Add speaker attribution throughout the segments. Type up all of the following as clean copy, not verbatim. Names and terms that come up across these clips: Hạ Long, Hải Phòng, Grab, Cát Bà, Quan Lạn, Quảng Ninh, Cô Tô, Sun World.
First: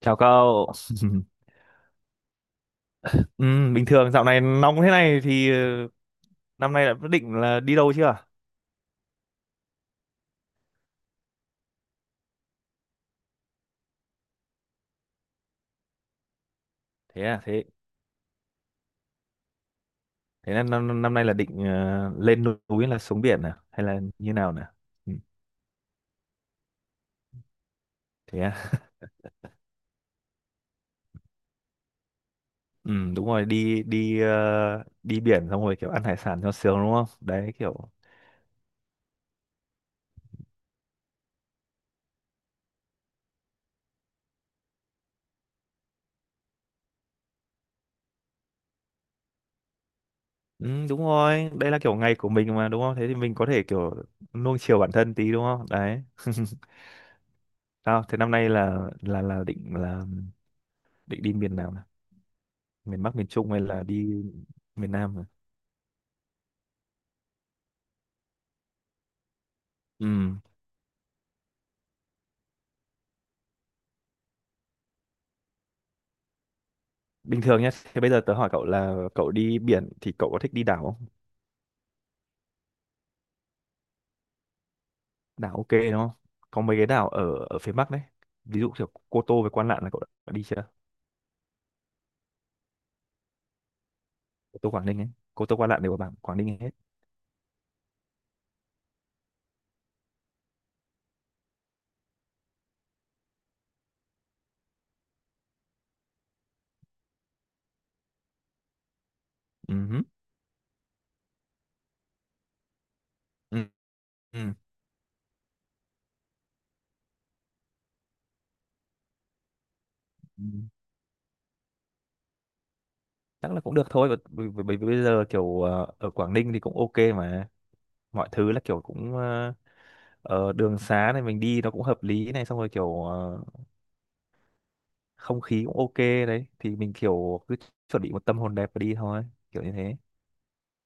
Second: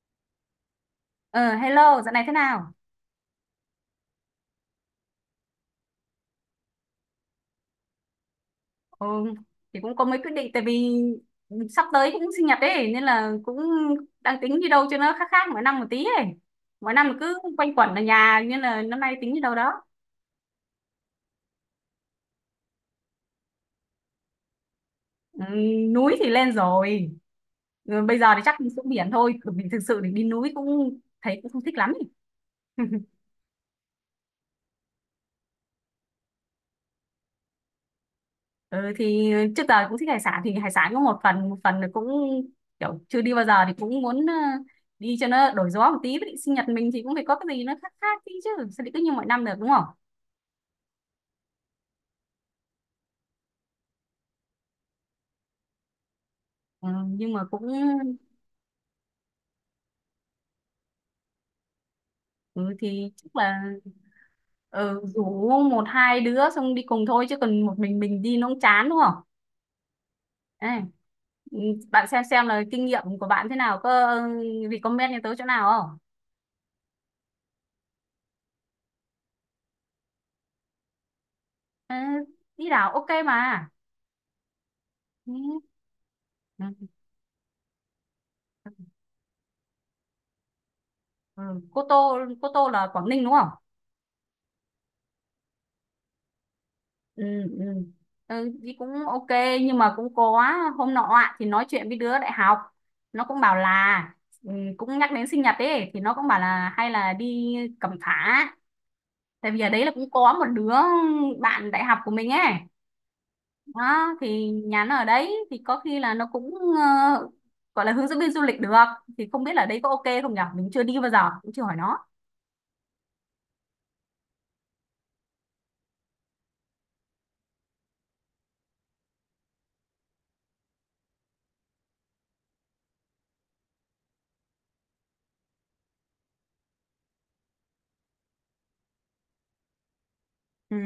Speaker 1: Chào cậu.
Speaker 2: Ờ, Hello, dạo này thế nào?
Speaker 1: Ừ, bình thường dạo này nóng thế này thì năm nay đã quyết định là đi đâu chưa?
Speaker 2: Ừ, thì cũng có mấy quyết định tại vì sắp tới cũng sinh nhật ấy nên là cũng đang tính đi đâu cho nó khác khác mỗi năm một tí ấy. Mỗi năm
Speaker 1: Thế
Speaker 2: cứ
Speaker 1: à, thế
Speaker 2: quanh quẩn ở nhà nên là năm nay tính đi đâu đó.
Speaker 1: thế là năm năm nay là định lên núi hay là xuống biển à, hay là như nào nè? Ừ,
Speaker 2: Ừ, núi thì lên rồi. Ừ, bây giờ
Speaker 1: thế
Speaker 2: thì
Speaker 1: à.
Speaker 2: chắc đi xuống biển thôi, bởi vì thực sự thì đi núi cũng thấy cũng không thích lắm ấy.
Speaker 1: Ừ, đúng rồi, đi đi ờ, đi biển xong rồi kiểu ăn hải sản cho sướng đúng không? Đấy kiểu
Speaker 2: Ừ, thì trước giờ cũng thích hải sản thì hải sản có một phần là cũng kiểu chưa đi bao giờ thì cũng muốn đi cho nó đổi gió một tí với định sinh nhật mình thì cũng phải có cái gì nó khác khác tí chứ sao lại cứ như mọi năm được đúng không?
Speaker 1: ừ, đúng rồi, đây là kiểu ngày của mình mà đúng không? Thế thì mình có thể kiểu nuông chiều bản thân tí đúng không? Đấy.
Speaker 2: Ừ, nhưng mà cũng.
Speaker 1: Sao? Thế năm nay là định đi miền nào nè?
Speaker 2: Ừ,
Speaker 1: Miền
Speaker 2: thì
Speaker 1: Bắc, miền
Speaker 2: chắc
Speaker 1: Trung hay
Speaker 2: là.
Speaker 1: là đi miền
Speaker 2: Ừ,
Speaker 1: Nam?
Speaker 2: rủ một hai đứa xong đi cùng thôi chứ còn một mình đi nó cũng chán đúng không?
Speaker 1: Ừ.
Speaker 2: Đây, ừ, bạn xem là kinh nghiệm của bạn thế nào, có ừ, recommend cho tớ chỗ nào không?
Speaker 1: Bình thường nhé, thế bây giờ tớ hỏi cậu là cậu đi biển thì cậu có thích đi đảo không?
Speaker 2: Ừ, đi đảo ok mà.
Speaker 1: Đảo
Speaker 2: Ừ.
Speaker 1: ok đúng không? Có mấy cái
Speaker 2: Ừ,
Speaker 1: đảo ở ở phía Bắc đấy. Ví
Speaker 2: ừ.
Speaker 1: dụ kiểu Cô Tô với Quan Lạn là cậu đã đi chưa?
Speaker 2: Ừ. Cô Tô là Quảng Ninh đúng không?
Speaker 1: Cô Tô Quảng Ninh ấy. Cô Tô Quan Lạn đều ở bảng Quảng Ninh hết.
Speaker 2: Ừ, ừ, ừ, thì cũng ok, nhưng mà cũng có hôm nọ ạ, thì nói chuyện với đứa đại học, nó cũng bảo là ừ, cũng nhắc đến sinh nhật ấy, thì nó cũng bảo là hay là đi Cẩm Phả, tại vì ở
Speaker 1: Ừ.
Speaker 2: đấy là
Speaker 1: Hứ.
Speaker 2: cũng có một đứa bạn đại học của mình ấy,
Speaker 1: Ừ.
Speaker 2: đó thì
Speaker 1: Ừ.
Speaker 2: nhà nó ở đấy thì có khi là nó cũng ờ, gọi là hướng dẫn viên du lịch được, thì không biết là đấy có ok không nhở,
Speaker 1: Ừ.
Speaker 2: mình chưa đi bao giờ cũng chưa hỏi nó.
Speaker 1: Chắc là cũng được thôi. Bởi bởi- bởi bởi vì bây giờ kiểu ở Quảng Ninh thì cũng ok mà. Mọi thứ là kiểu cũng đường xá này mình đi nó cũng hợp lý này, xong rồi kiểu không khí cũng ok, đấy thì mình kiểu cứ chuẩn bị một tâm hồn đẹp và đi thôi, kiểu như thế.
Speaker 2: Ừ.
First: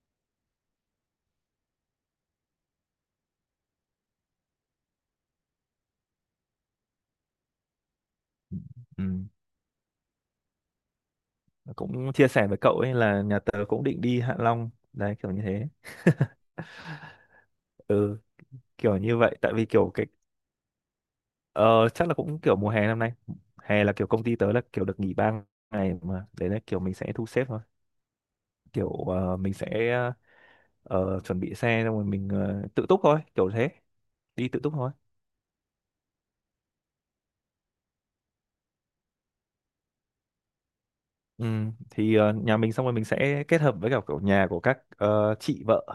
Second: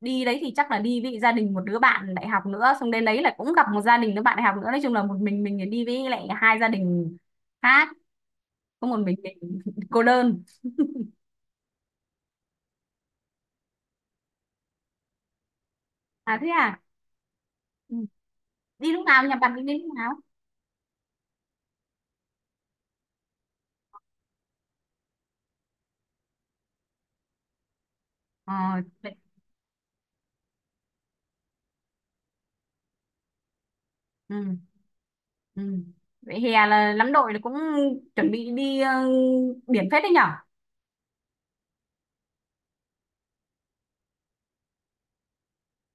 Speaker 2: Đi đấy thì chắc là đi với gia đình một đứa bạn đại học nữa, xong đến đấy là cũng gặp một gia đình đứa bạn đại học nữa, nói chung là một mình đi với lại hai gia đình khác, có một
Speaker 1: Ừ,
Speaker 2: mình cô đơn.
Speaker 1: cũng chia sẻ với cậu ấy là nhà tớ cũng định đi Hạ Long đấy, kiểu như thế,
Speaker 2: À thế à. Ừ.
Speaker 1: ừ,
Speaker 2: Đi
Speaker 1: kiểu
Speaker 2: lúc
Speaker 1: như
Speaker 2: nào, nhà
Speaker 1: vậy, tại
Speaker 2: bạn đi
Speaker 1: vì
Speaker 2: đến
Speaker 1: kiểu
Speaker 2: lúc
Speaker 1: cái
Speaker 2: nào?
Speaker 1: ờ, chắc là cũng kiểu mùa hè năm nay, hè là kiểu công ty tớ là kiểu được nghỉ 3 ngày mà, đấy là kiểu mình sẽ thu xếp thôi,
Speaker 2: ờ
Speaker 1: kiểu
Speaker 2: vậy-
Speaker 1: mình sẽ chuẩn bị xe xong rồi mình tự túc thôi, kiểu thế,
Speaker 2: ừ.
Speaker 1: đi tự túc thôi.
Speaker 2: Ừ. Vậy hè là lắm đội là cũng chuẩn bị đi biển phết đấy nhở.
Speaker 1: Ừ, thì nhà mình xong rồi mình sẽ kết hợp với cả kiểu nhà của các chị vợ,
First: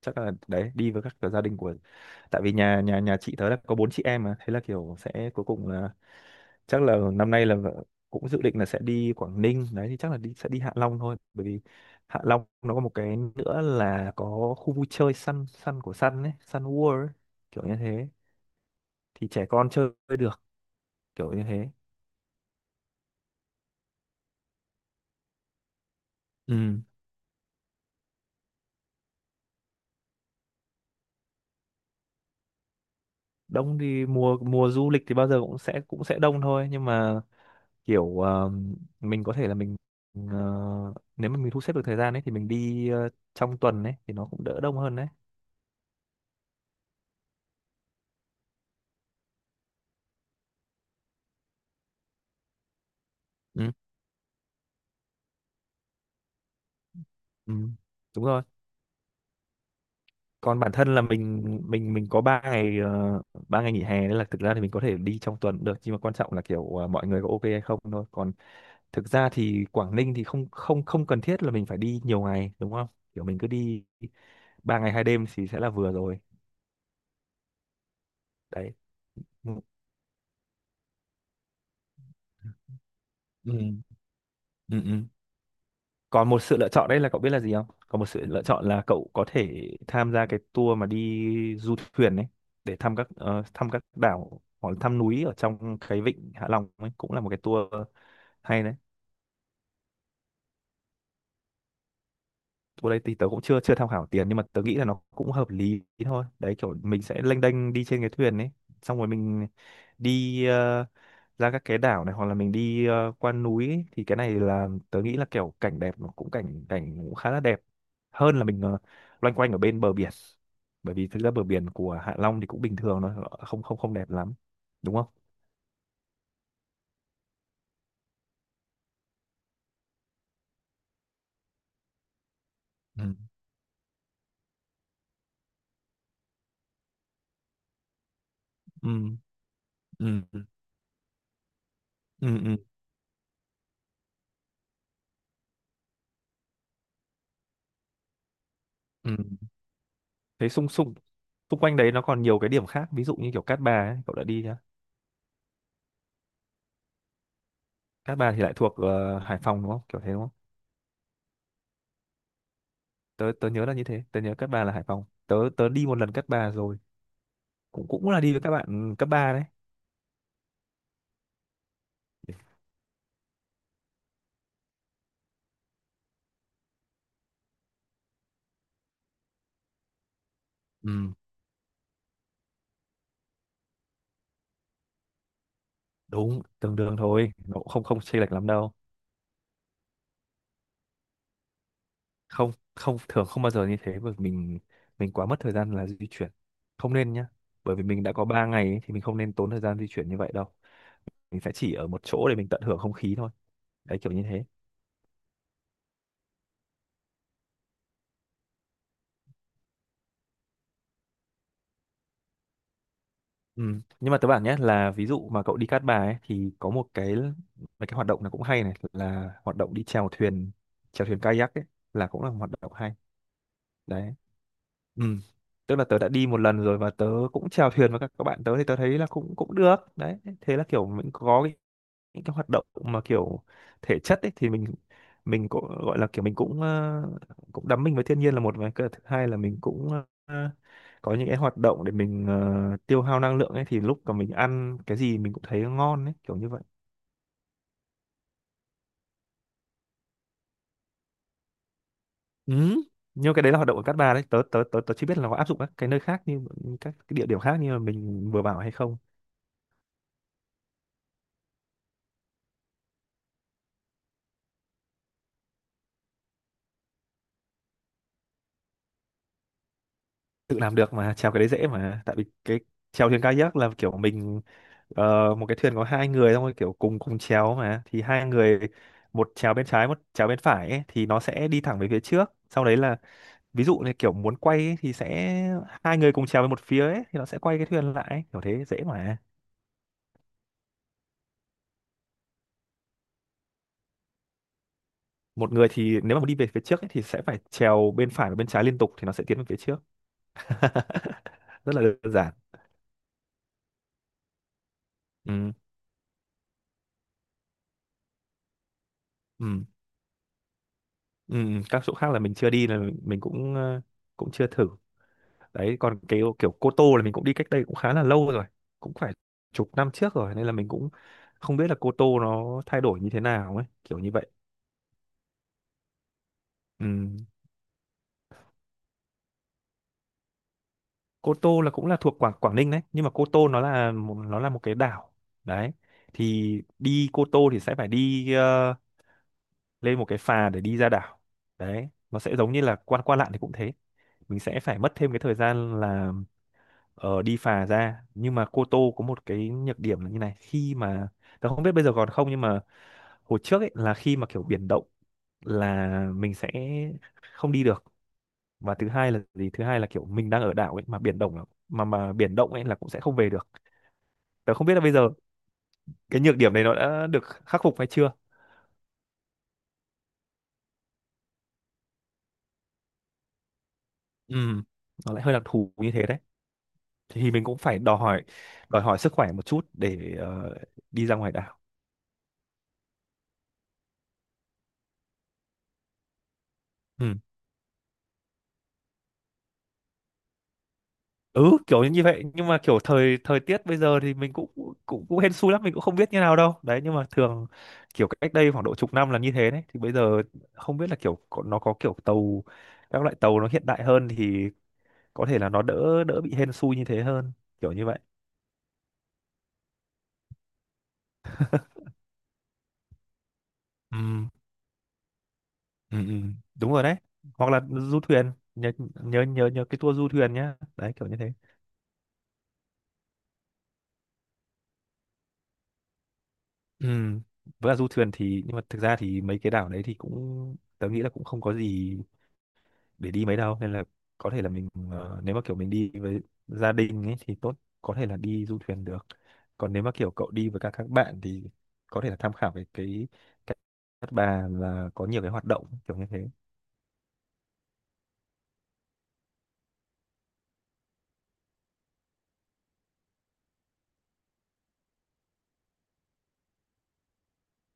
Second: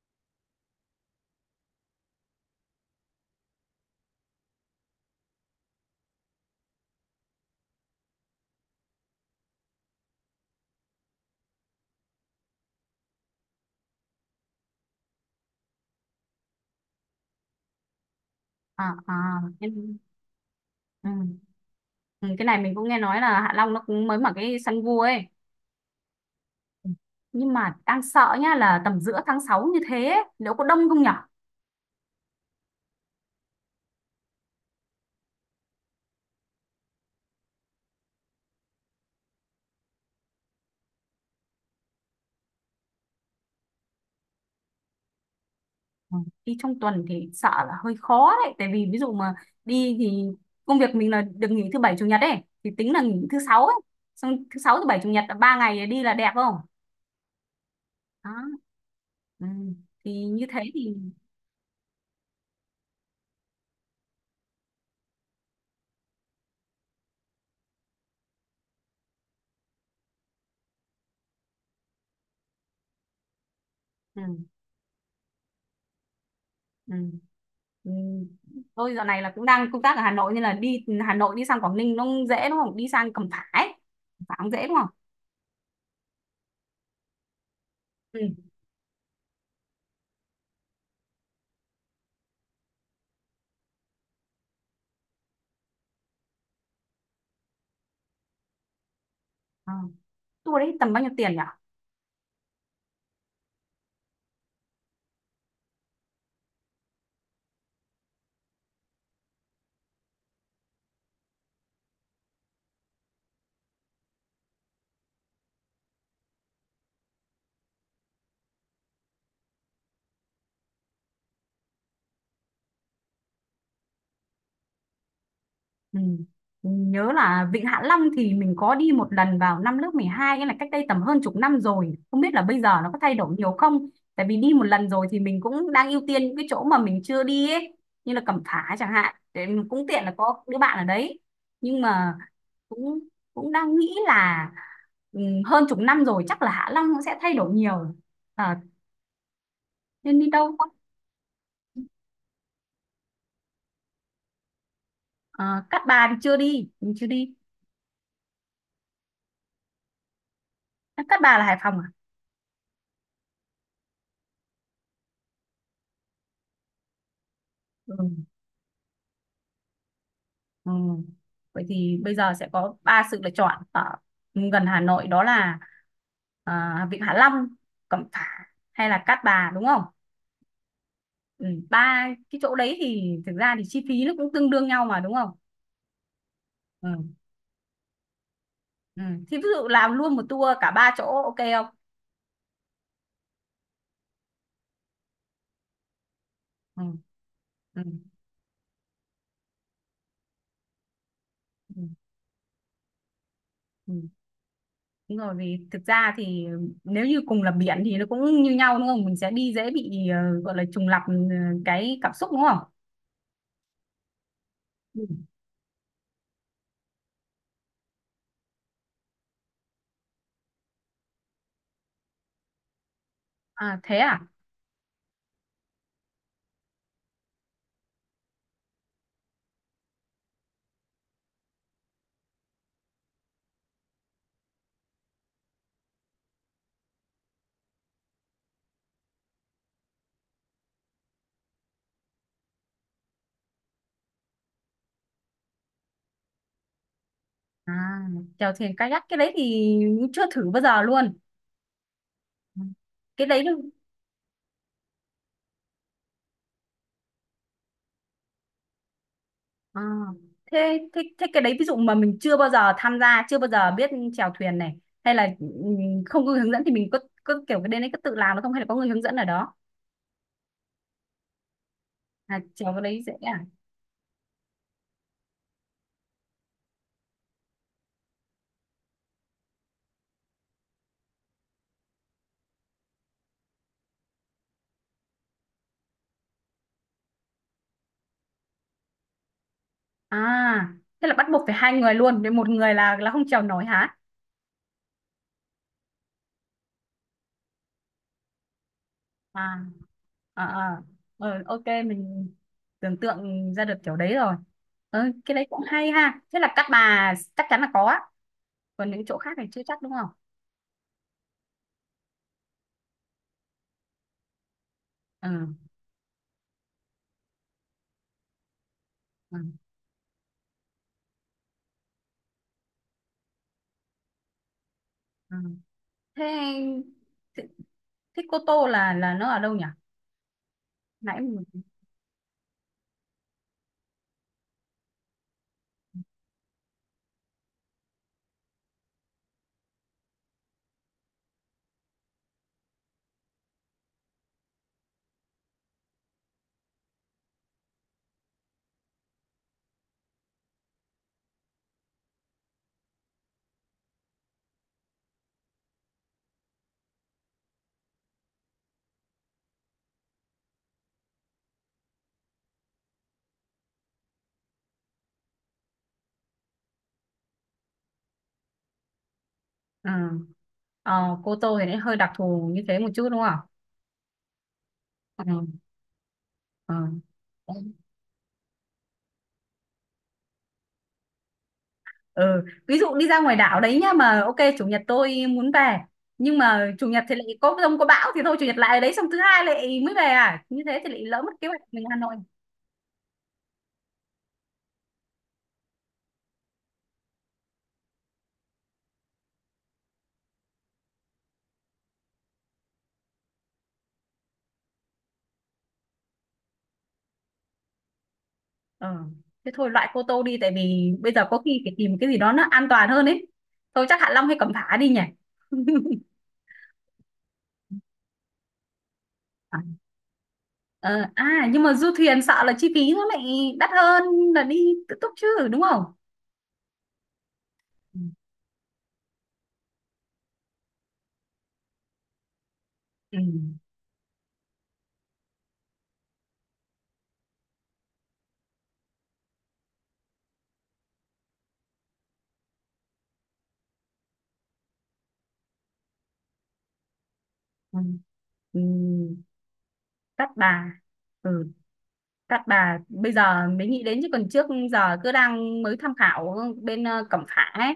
Speaker 1: chắc là đấy đi với các kiểu gia đình của, tại vì nhà nhà nhà chị tớ là có bốn chị em mà, thế là kiểu sẽ cuối cùng là chắc là năm nay là vợ cũng dự định là sẽ đi Quảng Ninh đấy, thì chắc là sẽ đi Hạ Long thôi, bởi vì Hạ Long nó có một cái nữa là có khu vui chơi Sun Sun của Sun ấy, Sun World ấy, kiểu như thế,
Speaker 2: À,
Speaker 1: thì
Speaker 2: à.
Speaker 1: trẻ con chơi
Speaker 2: em-
Speaker 1: được,
Speaker 2: Ừ.
Speaker 1: kiểu như thế.
Speaker 2: Ừ, cái này mình cũng nghe nói là Hạ Long nó cũng mới mở cái săn vua ấy,
Speaker 1: Ừ.
Speaker 2: nhưng mà đang sợ nhá là tầm giữa tháng 6 như thế ấy, liệu có đông không nhở?
Speaker 1: Đông thì mùa mùa du lịch thì bao giờ cũng sẽ đông thôi, nhưng mà kiểu mình có thể là mình ờ, nếu mà mình thu xếp được thời gian ấy thì mình đi trong tuần ấy thì nó cũng đỡ đông hơn đấy.
Speaker 2: Ừ, đi trong tuần thì sợ là hơi khó đấy, tại vì ví dụ mà đi thì công việc mình là được nghỉ thứ bảy chủ nhật ấy, thì tính là nghỉ thứ sáu
Speaker 1: Ừ.
Speaker 2: ấy, xong thứ sáu thứ bảy chủ nhật là 3 ngày đi là đẹp không?
Speaker 1: Ừ. Đúng
Speaker 2: Đó.
Speaker 1: rồi.
Speaker 2: Ừ. Thì như
Speaker 1: Còn
Speaker 2: thế
Speaker 1: bản
Speaker 2: thì.
Speaker 1: thân là mình có ba ngày 3 ngày nghỉ hè, nên là thực ra thì mình có thể đi trong tuần cũng được, nhưng mà quan trọng là kiểu mọi người có ok hay không thôi, còn thực ra thì Quảng Ninh thì không không không cần thiết là mình phải đi nhiều ngày đúng không, kiểu mình cứ đi
Speaker 2: Ừ.
Speaker 1: 3 ngày 2 đêm thì sẽ là vừa rồi
Speaker 2: Ừ. Ừ.
Speaker 1: đấy.
Speaker 2: Tôi dạo này là cũng
Speaker 1: Ừ.
Speaker 2: đang công tác ở Hà Nội, nên là đi Hà Nội đi sang Quảng Ninh nó dễ đúng không, đi sang Cẩm Phả
Speaker 1: Ừ.
Speaker 2: ấy. Cẩm Phả cũng dễ đúng
Speaker 1: Ừ.
Speaker 2: không?
Speaker 1: Ừ. Còn một sự lựa chọn đấy là cậu biết là gì không, còn một sự lựa
Speaker 2: Ừ.
Speaker 1: chọn là cậu có thể tham gia cái tour mà đi du thuyền đấy, để thăm các thăm các đảo hoặc là thăm núi ở trong cái vịnh Hạ Long ấy, cũng là một cái tour hay đấy.
Speaker 2: Ờ. Tour đấy tầm bao nhiêu tiền nhỉ?
Speaker 1: Chỗ đây thì tớ cũng chưa chưa tham khảo tiền, nhưng mà tớ nghĩ là nó cũng hợp lý thôi, đấy kiểu mình sẽ lênh đênh đi trên cái thuyền ấy, xong rồi mình đi ra các cái đảo này hoặc là mình đi qua núi ấy. Thì cái này là tớ nghĩ là kiểu cảnh đẹp, nó cũng cảnh cảnh cũng khá là đẹp hơn là mình loanh quanh ở bên bờ biển, bởi vì thực ra bờ biển của Hạ Long thì cũng bình thường thôi, không không không đẹp lắm đúng không?
Speaker 2: Ừ. Nhớ là Vịnh Hạ Long thì mình có đi một lần vào năm lớp 12, nghĩa là cách đây tầm hơn chục năm rồi. Không biết là bây giờ nó có
Speaker 1: Ừ.
Speaker 2: thay đổi nhiều không? Tại vì đi một lần rồi thì mình cũng đang ưu tiên những cái chỗ mà mình chưa đi ấy, như là Cẩm Phả chẳng hạn.
Speaker 1: Ừ.
Speaker 2: Để mình cũng tiện là
Speaker 1: Ừ. Ừ,
Speaker 2: có đứa bạn ở đấy. Nhưng mà
Speaker 1: ừ, ừ,
Speaker 2: cũng cũng đang nghĩ là ừ, hơn chục năm rồi chắc là Hạ Long nó sẽ thay đổi nhiều. Ờ,
Speaker 1: ừ.
Speaker 2: Nên đi
Speaker 1: Thế
Speaker 2: đâu không?
Speaker 1: xung xung xung quanh đấy nó còn nhiều cái điểm khác, ví dụ như kiểu Cát Bà ấy, cậu đã đi nhá?
Speaker 2: Ờ, Cát Bà thì chưa đi, mình chưa đi.
Speaker 1: Cát Bà thì lại thuộc Hải Phòng đúng không, kiểu thế đúng không?
Speaker 2: Cát Bà là Hải Phòng à?
Speaker 1: Tớ tớ nhớ là như thế, tớ nhớ Cát Bà là Hải Phòng, tớ tớ đi một lần Cát Bà rồi, cũng
Speaker 2: Ừ.
Speaker 1: cũng là đi với các bạn cấp 3 đấy.
Speaker 2: Ừ. Vậy thì bây giờ sẽ có ba sự lựa chọn ở gần Hà Nội, đó là Vịnh Hạ Long, Cẩm Phả hay là Cát Bà đúng không?
Speaker 1: Ừ,
Speaker 2: Ừ. Ba cái chỗ đấy thì thực ra thì chi phí nó cũng tương đương nhau mà đúng không?
Speaker 1: đúng, tương
Speaker 2: Ừ.
Speaker 1: đương thôi, nó cũng không không chênh lệch lắm đâu.
Speaker 2: Ừ. Thì ví dụ làm luôn một tour cả ba chỗ ok không?
Speaker 1: Không không thường, không bao giờ như thế, bởi vì mình quá mất thời gian là di chuyển,
Speaker 2: Ừ.
Speaker 1: không nên nhá, bởi
Speaker 2: Ừ.
Speaker 1: vì mình đã có 3 ngày ấy, thì mình không nên tốn thời gian di chuyển như vậy đâu, mình sẽ chỉ
Speaker 2: Ừ.
Speaker 1: ở một chỗ để mình tận hưởng không khí thôi, đấy
Speaker 2: Ừ.
Speaker 1: kiểu như thế.
Speaker 2: Đúng rồi, vì thực ra thì nếu như cùng là biển thì nó cũng như nhau đúng không? Mình sẽ đi dễ bị gọi là trùng lặp cái cảm xúc đúng không?
Speaker 1: Ừ. Nhưng mà tớ bảo nhé, là
Speaker 2: Ừ.
Speaker 1: ví dụ mà cậu đi Cát Bà ấy, thì có một cái, mấy cái hoạt động là cũng hay này, là hoạt động đi chèo thuyền kayak ấy, là cũng là một hoạt động hay
Speaker 2: À thế
Speaker 1: đấy.
Speaker 2: à?
Speaker 1: Ừ. Tức là tớ đã đi một lần rồi, và tớ cũng chèo thuyền với các bạn tớ, thì tớ thấy là cũng cũng được đấy, thế là kiểu mình có những cái hoạt động mà kiểu thể chất ấy, thì mình cũng gọi là kiểu mình cũng cũng đắm mình với thiên nhiên là một, và cái thứ hai là mình cũng ờ, có những cái hoạt động để mình tiêu hao năng lượng ấy, thì lúc mà mình ăn cái gì mình cũng thấy ngon ấy, kiểu như vậy.
Speaker 2: À, chèo thuyền kayak cái đấy thì chưa thử bao giờ luôn.
Speaker 1: Ừ.
Speaker 2: Cái
Speaker 1: Nhưng
Speaker 2: đấy
Speaker 1: cái đấy là
Speaker 2: đâu-
Speaker 1: hoạt động ở Cát Bà đấy, tớ tớ tớ tớ chỉ biết là có áp dụng các cái nơi khác như các cái địa điểm khác như mà mình vừa bảo hay không.
Speaker 2: À, thế, thế thế cái đấy ví dụ mà mình chưa bao giờ tham gia, chưa bao giờ biết, chèo thuyền này hay là không có người hướng dẫn thì mình có kiểu cái đến đấy có tự làm được không hay là có người hướng dẫn ở đó?
Speaker 1: Tự làm được mà, chèo cái đấy dễ mà, tại vì
Speaker 2: À
Speaker 1: cái
Speaker 2: chèo cái đấy
Speaker 1: chèo
Speaker 2: dễ
Speaker 1: thuyền
Speaker 2: à?
Speaker 1: kayak là kiểu mình một cái thuyền có hai người, xong rồi kiểu cùng cùng chèo mà, thì hai người, một chèo bên trái một chèo bên phải ấy, thì nó sẽ đi thẳng về phía trước, sau đấy là ví dụ như kiểu muốn quay ấy, thì sẽ hai người cùng chèo về một phía ấy, thì nó sẽ quay cái thuyền lại ấy, kiểu thế dễ mà.
Speaker 2: À, thế là bắt buộc phải hai người luôn, để một người là không chèo nổi hả?
Speaker 1: Một người thì nếu mà muốn đi về phía trước ấy, thì sẽ phải chèo bên phải và bên trái liên tục, thì nó sẽ tiến về phía
Speaker 2: À.
Speaker 1: trước.
Speaker 2: À, à. Ờ, ok
Speaker 1: Rất là đơn
Speaker 2: mình
Speaker 1: giản.
Speaker 2: tưởng tượng ra được kiểu đấy rồi. Ờ, cái đấy
Speaker 1: Ừ,
Speaker 2: cũng hay ha. Thế là các bà chắc chắn là có á. Còn những chỗ khác thì chưa
Speaker 1: ừ,
Speaker 2: chắc đúng không?
Speaker 1: ừ. Ừ. Các chỗ khác là mình chưa đi, là mình cũng cũng chưa thử
Speaker 2: Ừ,
Speaker 1: đấy. Còn cái kiểu Cô Tô là mình cũng đi cách đây cũng khá là lâu rồi, cũng phải
Speaker 2: ừ,
Speaker 1: chục năm trước rồi, nên là mình cũng không biết là Cô Tô nó thay đổi như thế nào ấy, kiểu như vậy.
Speaker 2: ừ. thế
Speaker 1: Ừ.
Speaker 2: thế thế Cô Tô là nó ở đâu nhỉ? nãy
Speaker 1: Cô Tô
Speaker 2: mình-
Speaker 1: là cũng là thuộc Quảng Quảng Ninh đấy, nhưng mà Cô Tô nó là một cái đảo đấy, thì đi Cô Tô thì sẽ phải đi lên một cái phà để đi ra đảo đấy, nó sẽ giống như là qua qua lạn thì cũng thế, mình sẽ phải mất thêm cái thời gian là đi phà ra, nhưng mà Cô Tô có một cái nhược điểm là như này, khi mà tớ không biết bây giờ còn không, nhưng mà hồi trước ấy là khi mà kiểu biển động là mình sẽ không đi được, và thứ hai là gì, thứ hai là kiểu mình đang ở đảo ấy mà biển động ấy là cũng sẽ không về được, tớ không biết là bây giờ cái nhược điểm này nó đã được khắc phục hay chưa.
Speaker 2: ừ. Cô Tô thì nó hơi đặc thù như thế một chút đúng không?
Speaker 1: Ừ, nó lại hơi đặc
Speaker 2: Ừ.
Speaker 1: thù như thế đấy,
Speaker 2: Ừ.
Speaker 1: thì mình cũng phải đòi hỏi sức khỏe một chút để đi ra ngoài đảo.
Speaker 2: ừ ví dụ đi ra ngoài đảo đấy nhá, mà ok chủ nhật tôi muốn về, nhưng mà chủ nhật thì
Speaker 1: Ừ,
Speaker 2: lại có dông có bão thì thôi chủ nhật lại ở đấy, xong thứ hai lại mới về à, như thế thì lại lỡ mất kế
Speaker 1: ừ,
Speaker 2: hoạch mình
Speaker 1: kiểu
Speaker 2: Hà
Speaker 1: như
Speaker 2: Nội.
Speaker 1: vậy, nhưng mà kiểu thời thời tiết bây giờ thì mình cũng cũng cũng hên xui lắm, mình cũng không biết như nào đâu đấy, nhưng mà thường kiểu cách đây khoảng độ chục năm là như thế đấy, thì bây giờ không biết là kiểu nó có kiểu tàu, các loại tàu nó hiện đại hơn thì có thể là nó đỡ đỡ bị hên xui như thế hơn, kiểu như vậy.
Speaker 2: Ờ. Thế thôi loại Cô Tô đi, tại vì bây giờ có khi phải tìm cái gì đó nó an toàn hơn ấy. Thôi
Speaker 1: Ừ,
Speaker 2: chắc Hạ Long hay Cẩm Phả đi nhỉ.
Speaker 1: ừ, ừ. Đúng rồi đấy, hoặc là du thuyền nhớ, nhớ nhớ
Speaker 2: À,
Speaker 1: nhớ cái tour du thuyền nhá, đấy kiểu như thế.
Speaker 2: nhưng mà du thuyền sợ là chi phí nó lại đắt hơn là đi tự túc chứ đúng không?
Speaker 1: Ừ. Với cả du
Speaker 2: Ừ.
Speaker 1: thuyền thì, nhưng mà thực ra thì mấy cái đảo đấy thì cũng tớ nghĩ là cũng không có gì để
Speaker 2: Ừ.
Speaker 1: đi mấy đâu, nên là có thể là mình nếu mà kiểu mình đi với gia đình ấy thì tốt, có thể là đi du thuyền được, còn nếu mà kiểu cậu đi với các bạn thì có thể là tham khảo về cái cái Cát Bà là có nhiều cái hoạt động, kiểu như thế.
Speaker 2: Ừ. Ừ. Cát Bà. Ừ. Cát Bà bây giờ mới nghĩ đến, chứ còn trước giờ cứ đang mới tham khảo bên Cẩm Phả ấy.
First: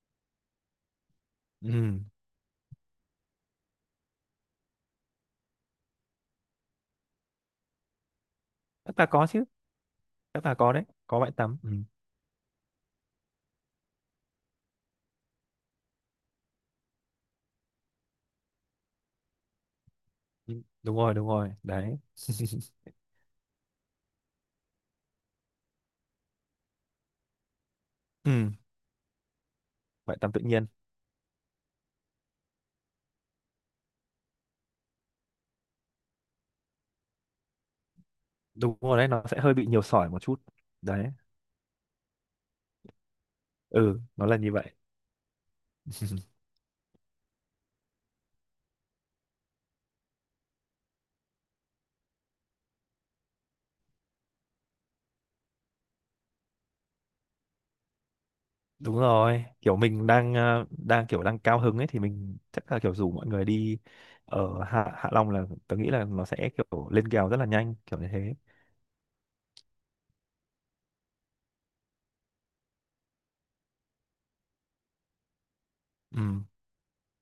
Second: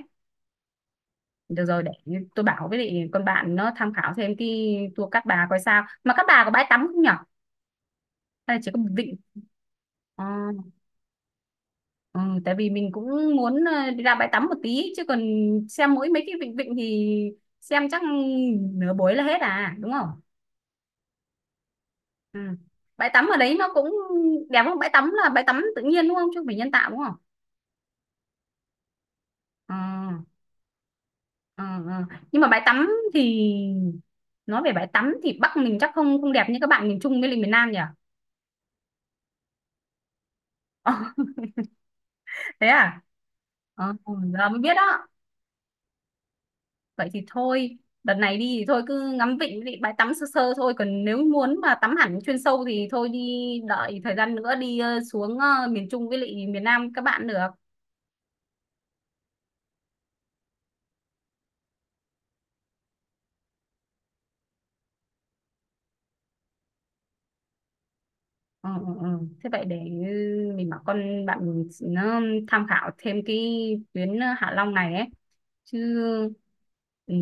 Speaker 2: Được rồi, để
Speaker 1: Ừ.
Speaker 2: tôi bảo với lại con bạn nó tham khảo thêm cái tour Cát Bà coi sao. Mà Cát Bà có bãi tắm không nhỉ? Hay là chỉ có một
Speaker 1: Cát Bà
Speaker 2: vịnh.
Speaker 1: có chứ,
Speaker 2: Ờ,
Speaker 1: Cát Bà có đấy, có bãi tắm. Ừ.
Speaker 2: ừ, tại vì mình cũng muốn đi ra bãi tắm một tí, chứ còn xem mỗi mấy cái vịnh vịnh thì xem chắc nửa buổi là hết à, đúng không?
Speaker 1: Ừ, đúng rồi, đúng rồi đấy.
Speaker 2: Ừ. Bãi tắm ở đấy nó cũng đẹp không? Bãi tắm là bãi tắm tự nhiên đúng không? Chứ không phải nhân tạo đúng không?
Speaker 1: Ừ.
Speaker 2: Ờ,
Speaker 1: Bãi tắm tự nhiên.
Speaker 2: ờ, ờ. Nhưng mà bãi tắm thì nói về bãi tắm thì Bắc mình chắc không không đẹp như các bạn miền Trung với lại miền Nam nhỉ?
Speaker 1: Đúng rồi đấy, nó sẽ hơi bị nhiều sỏi một chút đấy,
Speaker 2: Thế à? Ờ,
Speaker 1: ừ nó là
Speaker 2: giờ
Speaker 1: như
Speaker 2: mới
Speaker 1: vậy.
Speaker 2: biết đó. Vậy thì thôi đợt này đi thì thôi cứ ngắm vịnh với lại bãi tắm sơ sơ thôi, còn nếu muốn mà tắm hẳn chuyên sâu thì thôi đi đợi thời gian nữa đi xuống miền Trung với lại miền Nam các bạn được.
Speaker 1: Đúng rồi, kiểu mình đang ờ, đang kiểu đang cao hứng ấy, thì mình chắc là kiểu rủ mọi người đi ở Hạ Hạ Long, là tớ nghĩ là nó sẽ kiểu lên kèo rất là nhanh, kiểu như thế.
Speaker 2: Ừ, ừ, ừ. Thế vậy để mình bảo con bạn mình nó tham khảo thêm cái tuyến Hạ Long này ấy chứ.
Speaker 1: Ừ,
Speaker 2: Ừ,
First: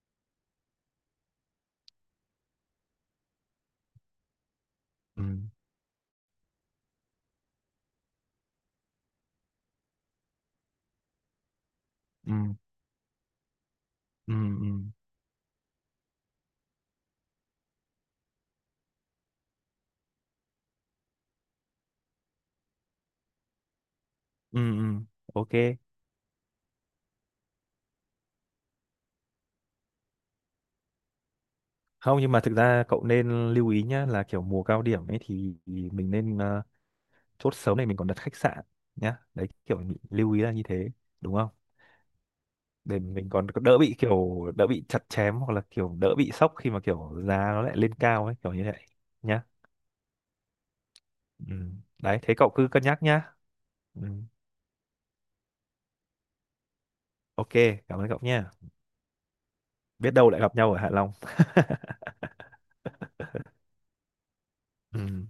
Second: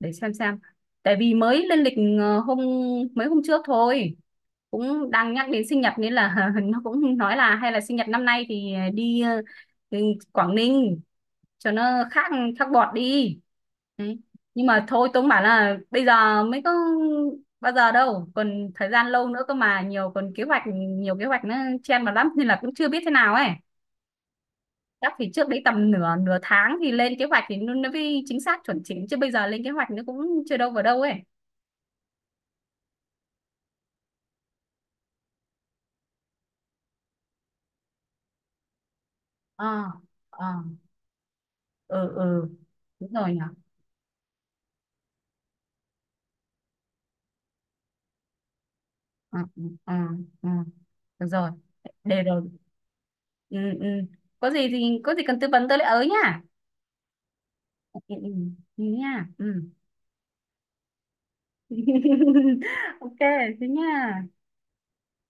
Speaker 2: để xem, tại vì mới lên lịch ờ, hôm mấy hôm trước thôi, cũng
Speaker 1: ừ,
Speaker 2: đang nhắc đến sinh nhật nên là nó cũng nói là hay là sinh nhật năm nay thì đi ừ, Quảng Ninh cho nó khác
Speaker 1: ừ,
Speaker 2: khác bọt đi. Đấy.
Speaker 1: ừ,
Speaker 2: Nhưng
Speaker 1: ừ,
Speaker 2: mà thôi tôi cũng bảo là bây giờ mới có bao giờ đâu, còn thời gian lâu nữa cơ mà, nhiều còn kế hoạch, nhiều kế hoạch nó chen vào lắm nên là cũng chưa biết thế nào ấy.
Speaker 1: ừ, ừ.
Speaker 2: Chắc thì trước
Speaker 1: Ok.
Speaker 2: đấy tầm nửa nửa tháng thì lên kế hoạch thì nó mới chính xác chuẩn chỉnh, chứ bây giờ lên kế hoạch nó cũng chưa đâu vào đâu ấy.
Speaker 1: Không, nhưng mà thực ra cậu nên lưu ý nhá, là kiểu mùa cao điểm ấy thì mình nên chốt sớm này, mình còn đặt khách sạn nhá. Đấy kiểu
Speaker 2: Ờ.
Speaker 1: mình lưu ý
Speaker 2: Ờ.
Speaker 1: là như thế, đúng không?
Speaker 2: Ừ. Ừ
Speaker 1: Để
Speaker 2: đúng
Speaker 1: mình
Speaker 2: rồi nhỉ.
Speaker 1: còn đỡ bị kiểu đỡ bị chặt chém, hoặc là kiểu đỡ bị sốc khi mà kiểu giá nó lại lên cao ấy, kiểu như vậy
Speaker 2: Ừ,
Speaker 1: nhá.
Speaker 2: ừ, ừ. Ừ. Được rồi.
Speaker 1: Ừ. Đấy,
Speaker 2: Để
Speaker 1: thế
Speaker 2: rồi.
Speaker 1: cậu cứ cân nhắc nhá.
Speaker 2: Ừ, ừ,
Speaker 1: Ừ.
Speaker 2: có gì cần tư vấn tôi lại ở nhá.
Speaker 1: Ok, cảm
Speaker 2: Ừ,
Speaker 1: ơn
Speaker 2: ừ,
Speaker 1: cậu nha.
Speaker 2: ừ nha. Ừ.
Speaker 1: Biết đâu lại gặp nhau ở Hạ Long.
Speaker 2: Ok, thế nha.
Speaker 1: Ừ.